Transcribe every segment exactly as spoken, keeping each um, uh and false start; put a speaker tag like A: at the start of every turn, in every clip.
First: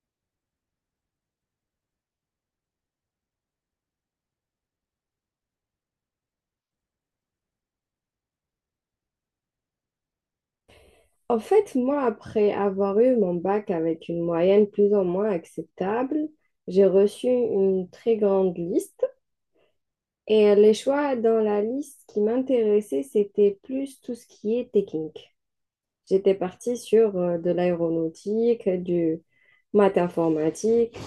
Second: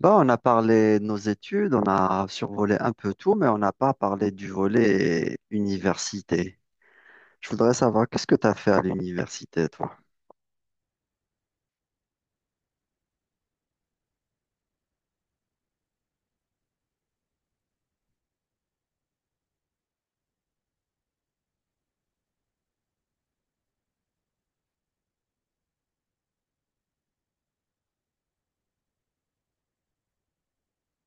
A: Bah, on a parlé de nos études, on a survolé un peu tout, mais on n'a pas parlé du volet université. Je voudrais savoir, qu'est-ce que tu as fait à l'université, toi?
B: En fait, moi, après avoir eu mon bac avec une moyenne plus ou moins acceptable, j'ai reçu une très grande liste et les choix dans la liste qui m'intéressaient, c'était plus tout ce qui est technique. J'étais partie sur euh, de l'aéronautique, du maths informatique.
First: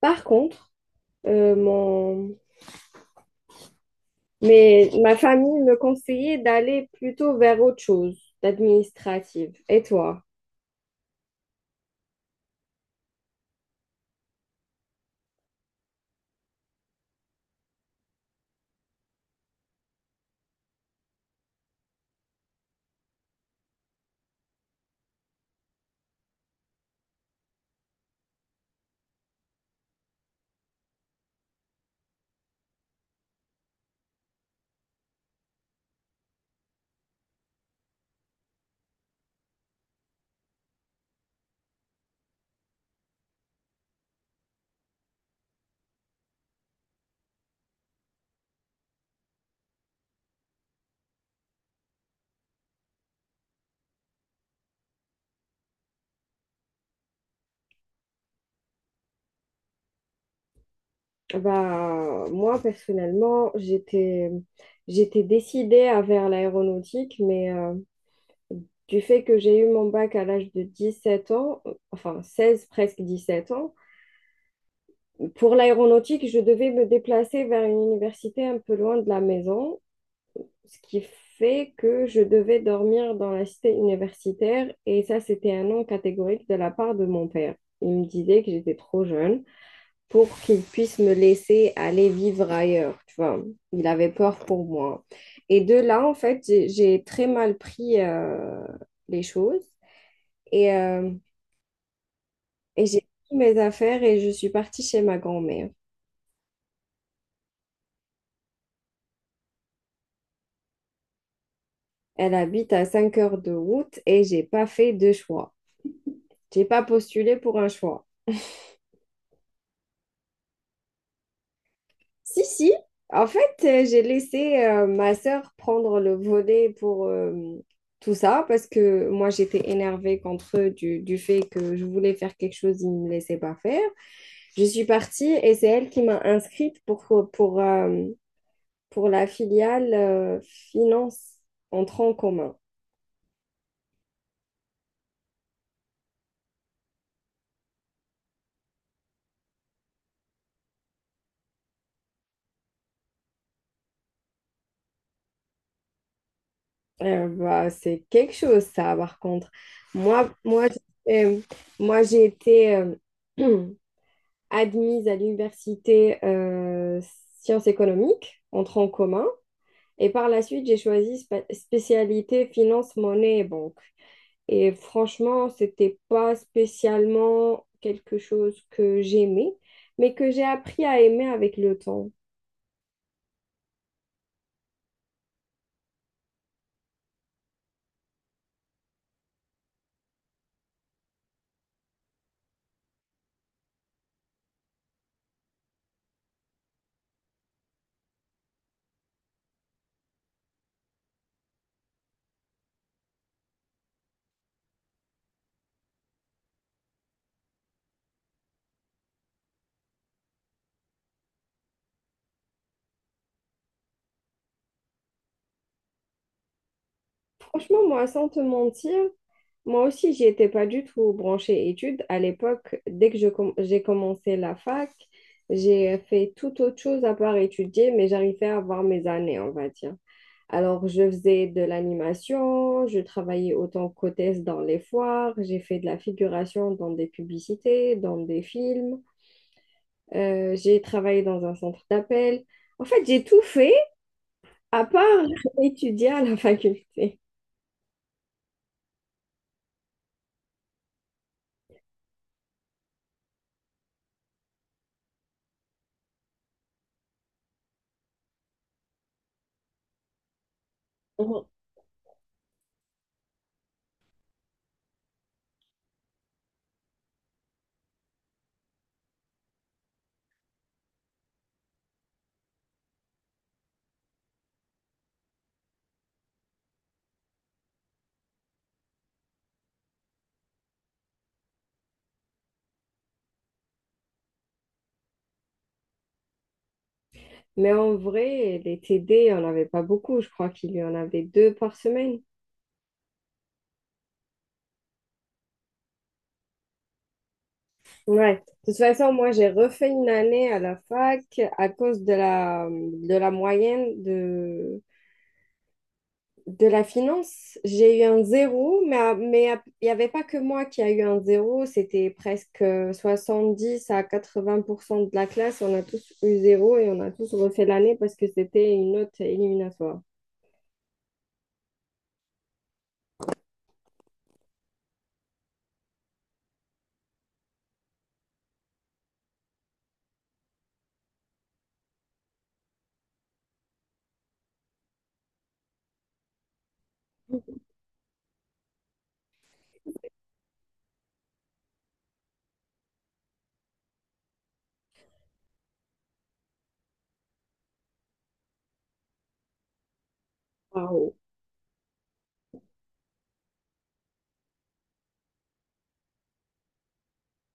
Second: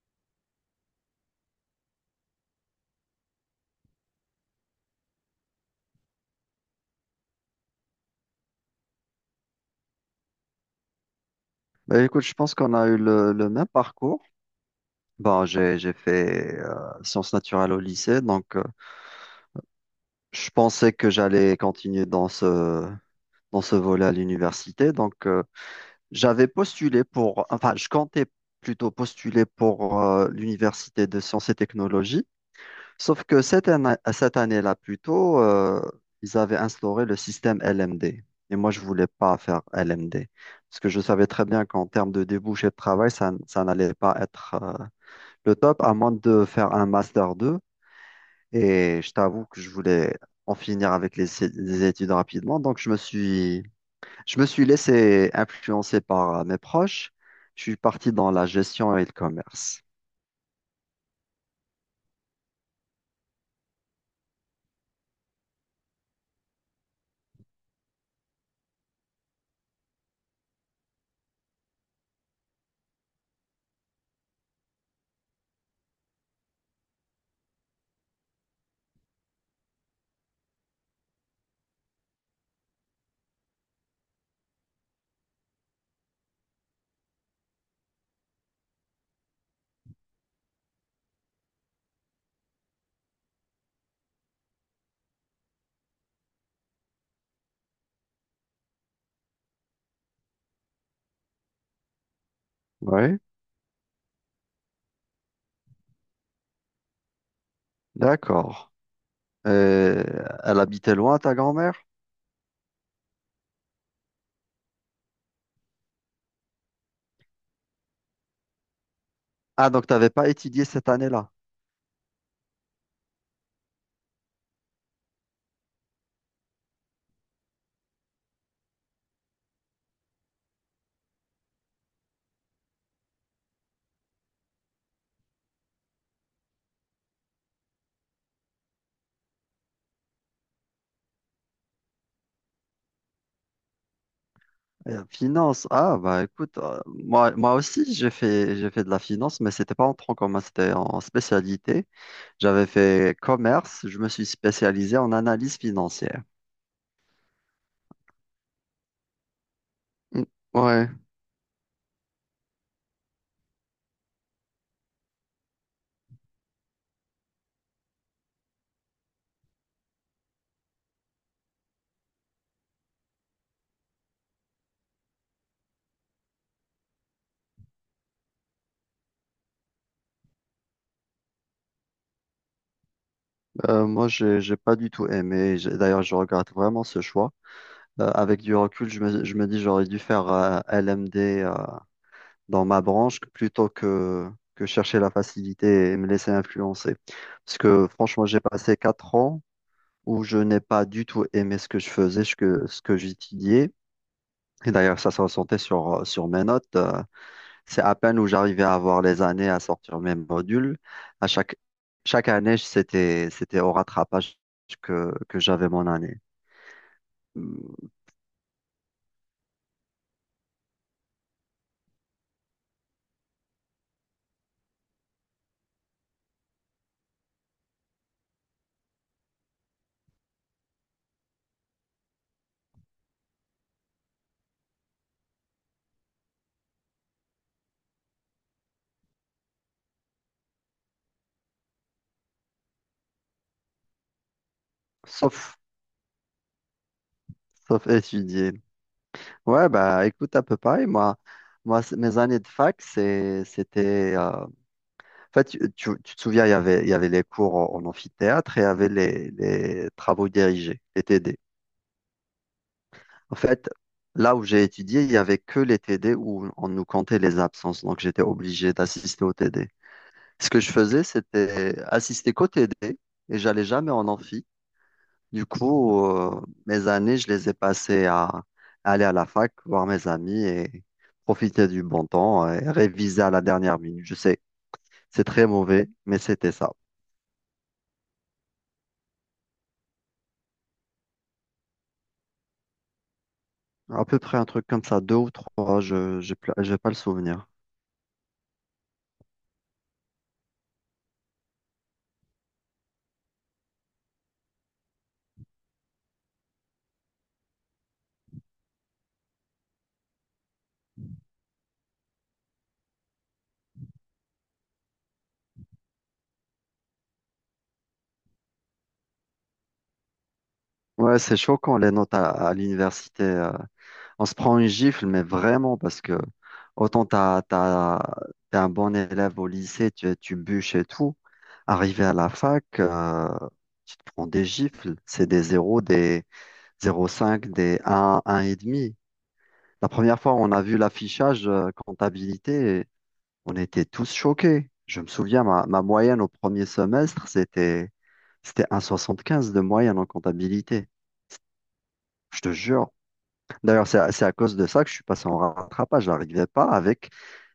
B: Par contre, euh, mon... Mais ma famille me conseillait d'aller plutôt vers autre chose, d'administrative. Et toi?
A: Bah, écoute, je pense qu'on a eu le, le même parcours. Bon, j'ai, j'ai fait euh, sciences naturelles au lycée, donc euh, je pensais que j'allais continuer dans ce, dans ce volet à l'université. Donc, euh, J'avais postulé pour, enfin, je comptais plutôt postuler pour euh, l'Université de sciences et technologies, sauf que cette année, cette année-là, plutôt, euh, ils avaient instauré le système L M D. Et moi, je voulais pas faire L M D, parce que je savais très bien qu'en termes de débouchés de travail, ça, n- ça n'allait pas être euh, le top, à moins de faire un Master deux. Et je t'avoue que je voulais en finir avec les, les études rapidement, donc je me suis je me suis laissé influencer par euh, mes proches. Je suis parti dans la gestion et le commerce.
B: Bah, moi, personnellement, j'étais, j'étais décidée à vers l'aéronautique, mais euh, du fait que j'ai eu mon bac à l'âge de dix-sept ans, euh, enfin seize presque dix-sept ans, pour l'aéronautique, je devais me déplacer vers une université un peu loin de la maison, ce qui fait que je devais dormir dans la cité universitaire, et ça, c'était un non catégorique de la part de mon père. Il me disait que j'étais trop jeune pour qu'il puisse me laisser aller vivre ailleurs, tu vois. Il avait peur pour moi. Et de là, en fait, j'ai j'ai très mal pris euh, les choses et, euh, et j'ai
A: Oui,
B: pris mes affaires et je suis partie chez ma grand-mère.
A: d'accord. Euh, Elle habitait loin, ta grand-mère?
B: Elle habite à cinq heures de route et j'ai pas fait de choix. J'ai pas postulé pour un choix.
A: Ah, donc tu n'avais pas étudié cette année-là.
B: Si, si. En fait, euh, j'ai laissé euh, ma sœur prendre le volet pour euh, tout ça parce que moi, j'étais énervée contre eux du, du fait que je voulais faire quelque chose, ils ne me laissaient pas faire. Je suis partie et c'est elle qui m'a inscrite pour, pour, euh, pour la filiale euh, finance en tronc commun.
A: Euh, finance. Ah, bah écoute, euh, moi, moi aussi, j'ai fait, j'ai fait de la finance, mais c'était pas en tronc commun, c'était en spécialité. J'avais fait commerce, je me suis spécialisé en analyse financière.
B: Euh, bah, c'est quelque chose, ça, par contre.
A: Mm,
B: Moi, moi,
A: ouais,
B: j'ai- euh, Moi j'ai été... euh, admise à l'université euh, sciences économiques, en tronc commun. Et par la suite, j'ai choisi spa- spécialité finance, monnaie et banque. Et franchement, c'était pas spécialement quelque chose que j'aimais, mais que j'ai appris à aimer avec le temps.
A: euh, moi, j'ai, j'ai pas du tout aimé. J'ai- D'ailleurs, je regrette vraiment ce choix. Euh, avec du recul, je me, je me dis j'aurais dû faire euh, L M D euh, dans ma branche plutôt que, que chercher la facilité et me laisser influencer. Parce que franchement, j'ai passé quatre ans où je n'ai pas du tout aimé ce que je faisais, ce que, ce que j'étudiais. Et d'ailleurs, ça se ressentait sur, euh, sur mes notes. Euh, C'est à peine où j'arrivais à avoir les années à sortir mes modules. À chaque, Chaque année, c'était, c'était au rattrapage que, que j'avais mon année.
B: Franchement,
A: Hum,
B: moi, sans te mentir, moi aussi, j'y étais pas du tout branchée études. À l'époque, dès que je com- j'ai commencé la fac, j'ai fait tout autre chose à part étudier, mais j'arrivais à avoir mes années, on va dire. Alors, je faisais de l'animation, je travaillais autant qu'hôtesse dans les foires, j'ai fait de la figuration dans des publicités, dans des films, euh, j'ai travaillé dans un centre d'appel. En fait, j'ai tout fait à part
A: Sauf,
B: étudier à la faculté.
A: sauf étudier. Ouais, bah écoute, à peu près. Moi, moi c- mes années de fac, c'est, c'était. euh, En fait, tu, tu- tu te souviens, il y avait, il y avait les cours en, en amphithéâtre et il y avait les, les travaux dirigés, les T D.
B: Mhm.
A: En fait, là où j'ai étudié, il n'y avait que les T D où on nous comptait les absences. Donc, j'étais obligé d'assister aux T D. Ce que je faisais, c'était assister qu'aux T D et j'allais jamais en amphi. Du coup, euh, mes années, je les ai passées à, à aller à la fac, voir mes amis et profiter du bon temps et réviser à la dernière minute. Je sais, c'est très mauvais, mais c'était ça.
B: Mais en vrai, les T D, il n'y en avait pas beaucoup. Je crois qu'il y en avait deux par semaine.
A: À peu près un truc comme ça, deux ou trois, je n'ai pas le souvenir.
B: Ouais. De toute façon, moi, j'ai refait une année à la fac à cause de la, de la moyenne de, de la finance. J'ai eu un zéro, mais, à- mais à- il n'y avait pas que moi qui a eu un zéro. C'était presque euh, soixante-dix à quatre-vingts pour cent de la classe. On a tous eu zéro et on a tous refait l'année parce que c'était une note éliminatoire.
A: Ouais, c'est choquant les notes à, à l'université. Euh, on se prend une gifle, mais vraiment, parce que autant t'as, t'as- t'es un bon élève au lycée, tu, tu bûches et tout. Arrivé à la fac, euh, tu te prends des gifles. C'est des zéros des zéro virgule cinq des un, un virgule cinq. La première fois, on a vu l'affichage euh, comptabilité, et on était tous choqués. Je me souviens, ma, ma moyenne au premier semestre, c'était, c'était un soixante quinze de moyenne en comptabilité.
B: Waouh.
A: Je te jure. D'ailleurs, c'est à, c'est à cause de ça que je suis passé en rattrapage. Je n'arrivais pas avec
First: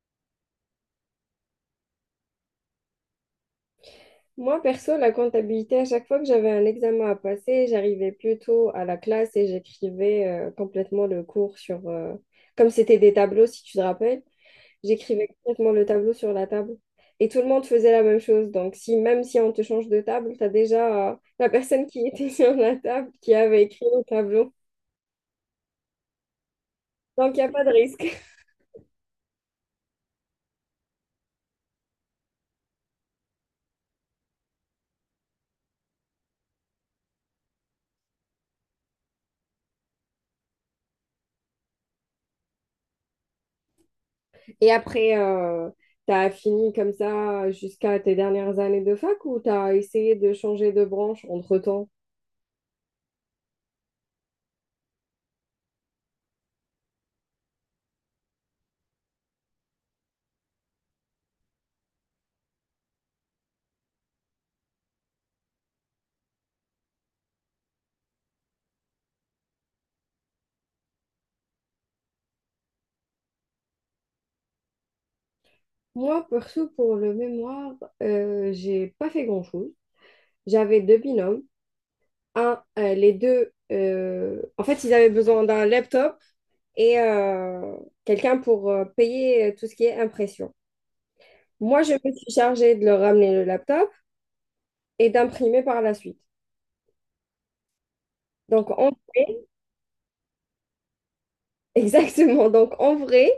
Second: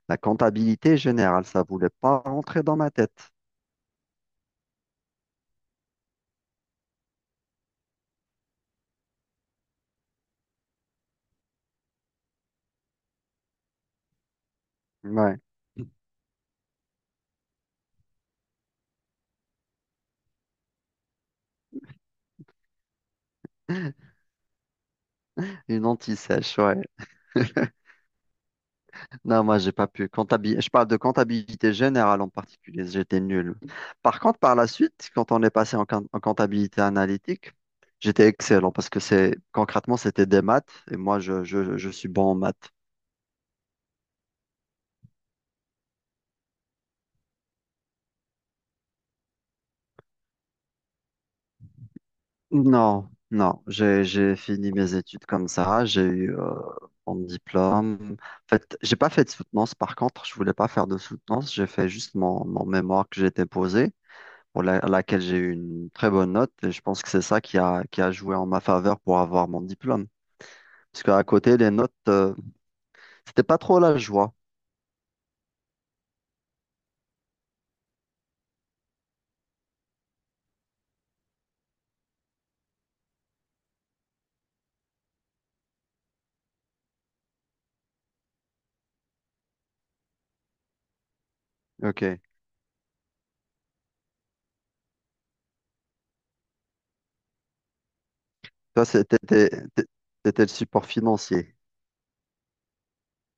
A: la comptabilité générale, ça voulait pas rentrer dans ma tête.
B: Moi, perso, la comptabilité, à chaque fois que j'avais un examen à passer, j'arrivais plutôt à la classe et j'écrivais euh, complètement le cours sur... euh, Comme c'était des tableaux, si tu te rappelles. J'écrivais
A: Ouais.
B: complètement le tableau sur la table. Et tout le monde faisait la même chose. Donc, si, même si on te change de table, tu as déjà euh, la personne qui était sur la table qui avait écrit le tableau.
A: Une anti-sèche, ouais.
B: Donc, il n'y a pas de risque.
A: Non, moi, j'ai pas pu. Comptabil- je parle de comptabilité générale en particulier, j'étais nul. Par contre, par la suite, quand on est passé en, quin- en comptabilité analytique, j'étais excellent parce que c'est concrètement, c'était des maths et moi, je, je, je suis bon en maths.
B: Et après, euh, tu as fini comme ça jusqu'à tes dernières années de fac ou tu as essayé de changer de branche entre-temps?
A: Non, non, j'ai j'ai fini mes études comme ça, j'ai eu euh, mon diplôme. En fait, j'ai pas fait de soutenance par contre, je voulais pas faire de soutenance, j'ai fait juste mon, mon mémoire que j'ai déposé, pour la- à laquelle j'ai eu une très bonne note, et je pense que c'est ça qui a, qui a joué en ma faveur pour avoir mon diplôme. Parce qu'à côté, les notes, euh, c'était pas trop la joie.
B: Moi, perso, pour le mémoire, euh, j'ai pas fait grand-chose. J'avais deux binômes. Un, euh, les deux, euh, en fait, ils avaient besoin d'un laptop et euh, quelqu'un pour euh, payer euh, tout ce qui est impression. Moi, je me
A: Ok,
B: suis chargée de leur ramener le laptop et d'imprimer par la suite. Donc,
A: toi,
B: en
A: c'était
B: vrai,
A: t'étais t'étais le support financier.
B: exactement. Donc, en vrai,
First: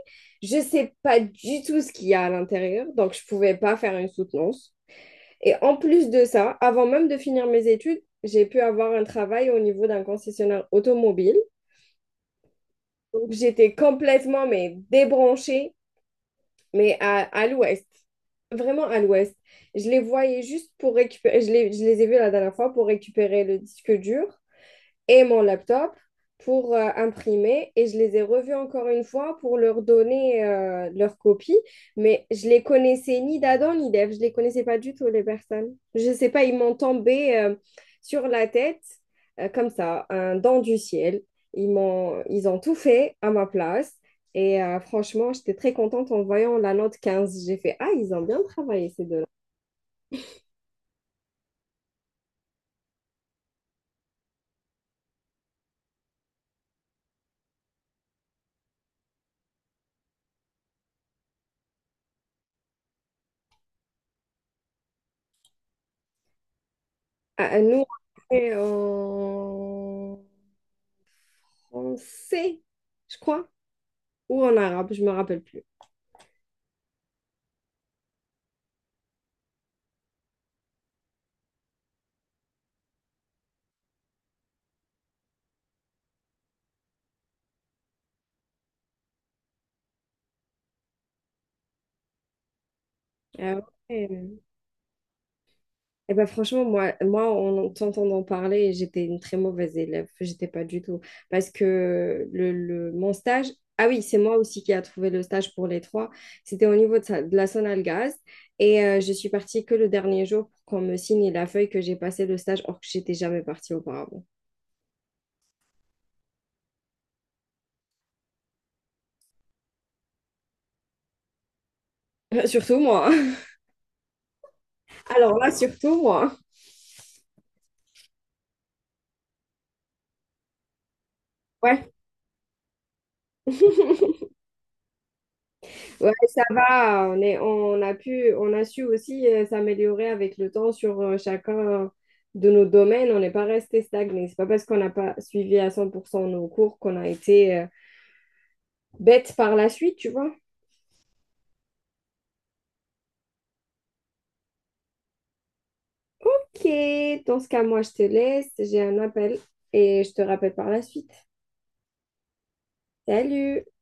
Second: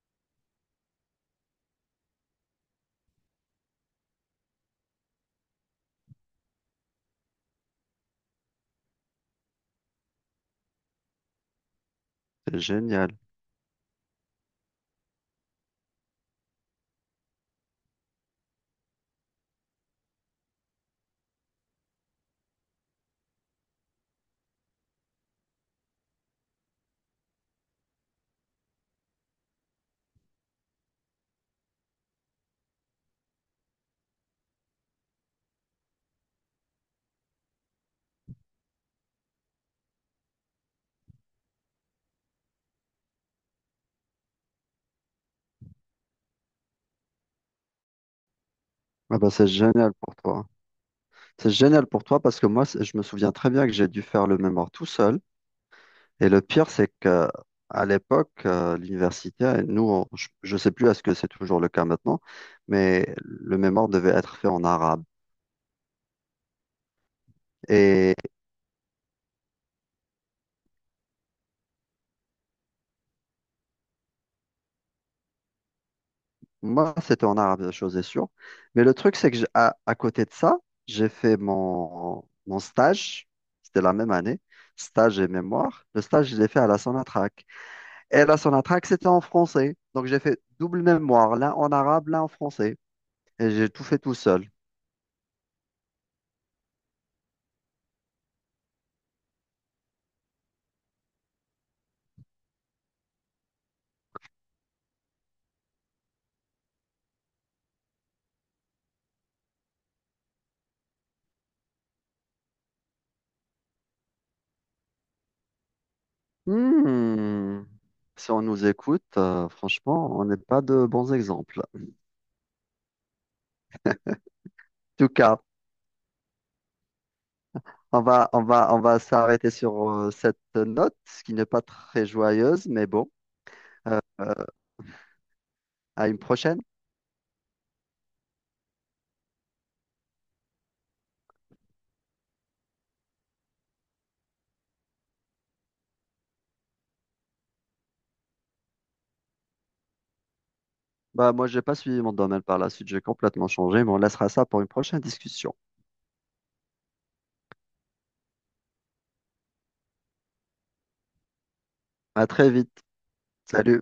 B: je sais pas du tout ce qu'il y a à l'intérieur. Donc, je pouvais pas faire une soutenance. Et en plus de ça, avant même de finir mes études, j'ai pu avoir un travail au niveau d'un concessionnaire automobile.
A: C'est génial.
B: Donc, j'étais complètement mais débranchée, mais à, à l'ouest, vraiment à l'ouest. Je les voyais juste pour récupérer, je les, je les ai vus la dernière fois pour récupérer le disque dur et mon laptop pour euh, imprimer et je les ai revus encore une fois pour leur donner euh, leur copie, mais je les connaissais ni d'Adam ni d'Ève, je les connaissais pas du tout les personnes. Je sais pas, ils m'ont tombé euh, sur la tête euh, comme ça, un don du ciel. Ils m'ont, ils ont tout fait à ma place et euh, franchement, j'étais très contente en voyant la note quinze J'ai fait ah, ils ont bien travaillé ces
A: Ah
B: deux-là.
A: bah, c'est génial pour toi. C'est génial pour toi parce que moi, c'est- je me souviens très bien que j'ai dû faire le mémoire tout seul. Et le pire, c'est que à l'époque, euh, l'université, euh, nous, on- je ne sais plus à ce que c'est toujours le cas maintenant, mais le mémoire devait être fait en arabe.
B: Ah, nous
A: Et
B: on est en français, je crois. ou en arabe, je me rappelle plus.
A: moi, c'était en arabe, chose est sûre. Mais le truc, c'est que j'ai- à, à côté de ça, j'ai fait mon, mon stage. C'était la même année, stage et mémoire. Le stage, je l'ai fait à la Sonatrach. Et la Sonatrach, c'était en français. Donc, j'ai fait double mémoire, l'un en arabe, l'un en français. Et
B: Ah
A: j'ai tout fait tout
B: ouais.
A: seul.
B: Et ben franchement, moi, moi, en t'entendant parler, j'étais une très mauvaise élève. J'étais pas du tout. Parce que le, le- mon stage, ah oui, c'est moi aussi qui a trouvé le stage pour les trois. C'était au niveau de, sa- de la Sonalgaz. Et euh, je suis partie que le dernier jour pour qu'on me signe la feuille que j'ai passé le stage, or que j'étais jamais partie auparavant.
A: Hmm. Si on nous écoute, euh, franchement, on n'est pas de bons exemples. En
B: Euh, Surtout moi. hein.
A: tout
B: Alors
A: cas,
B: là, surtout moi. hein.
A: on va, on va, on va s'arrêter sur euh, cette note ce qui n'est pas
B: Ouais.
A: très joyeuse, mais bon, euh, à
B: Ouais,
A: une
B: ça
A: prochaine.
B: va. On est, on a pu, On a su aussi euh, s'améliorer avec le temps sur euh, chacun euh, de nos domaines. On n'est pas resté stagné. C'est pas parce qu'on n'a pas suivi à cent pour cent nos cours qu'on a été euh, bête par la suite, tu vois.
A: Bah, moi, j'ai pas suivi mon domaine par la suite, j'ai complètement changé, mais on laissera ça pour une prochaine discussion.
B: Ok, dans ce cas, moi, je te laisse. J'ai un appel et je te rappelle par la suite.
A: À très vite.
B: Salut!
A: Salut.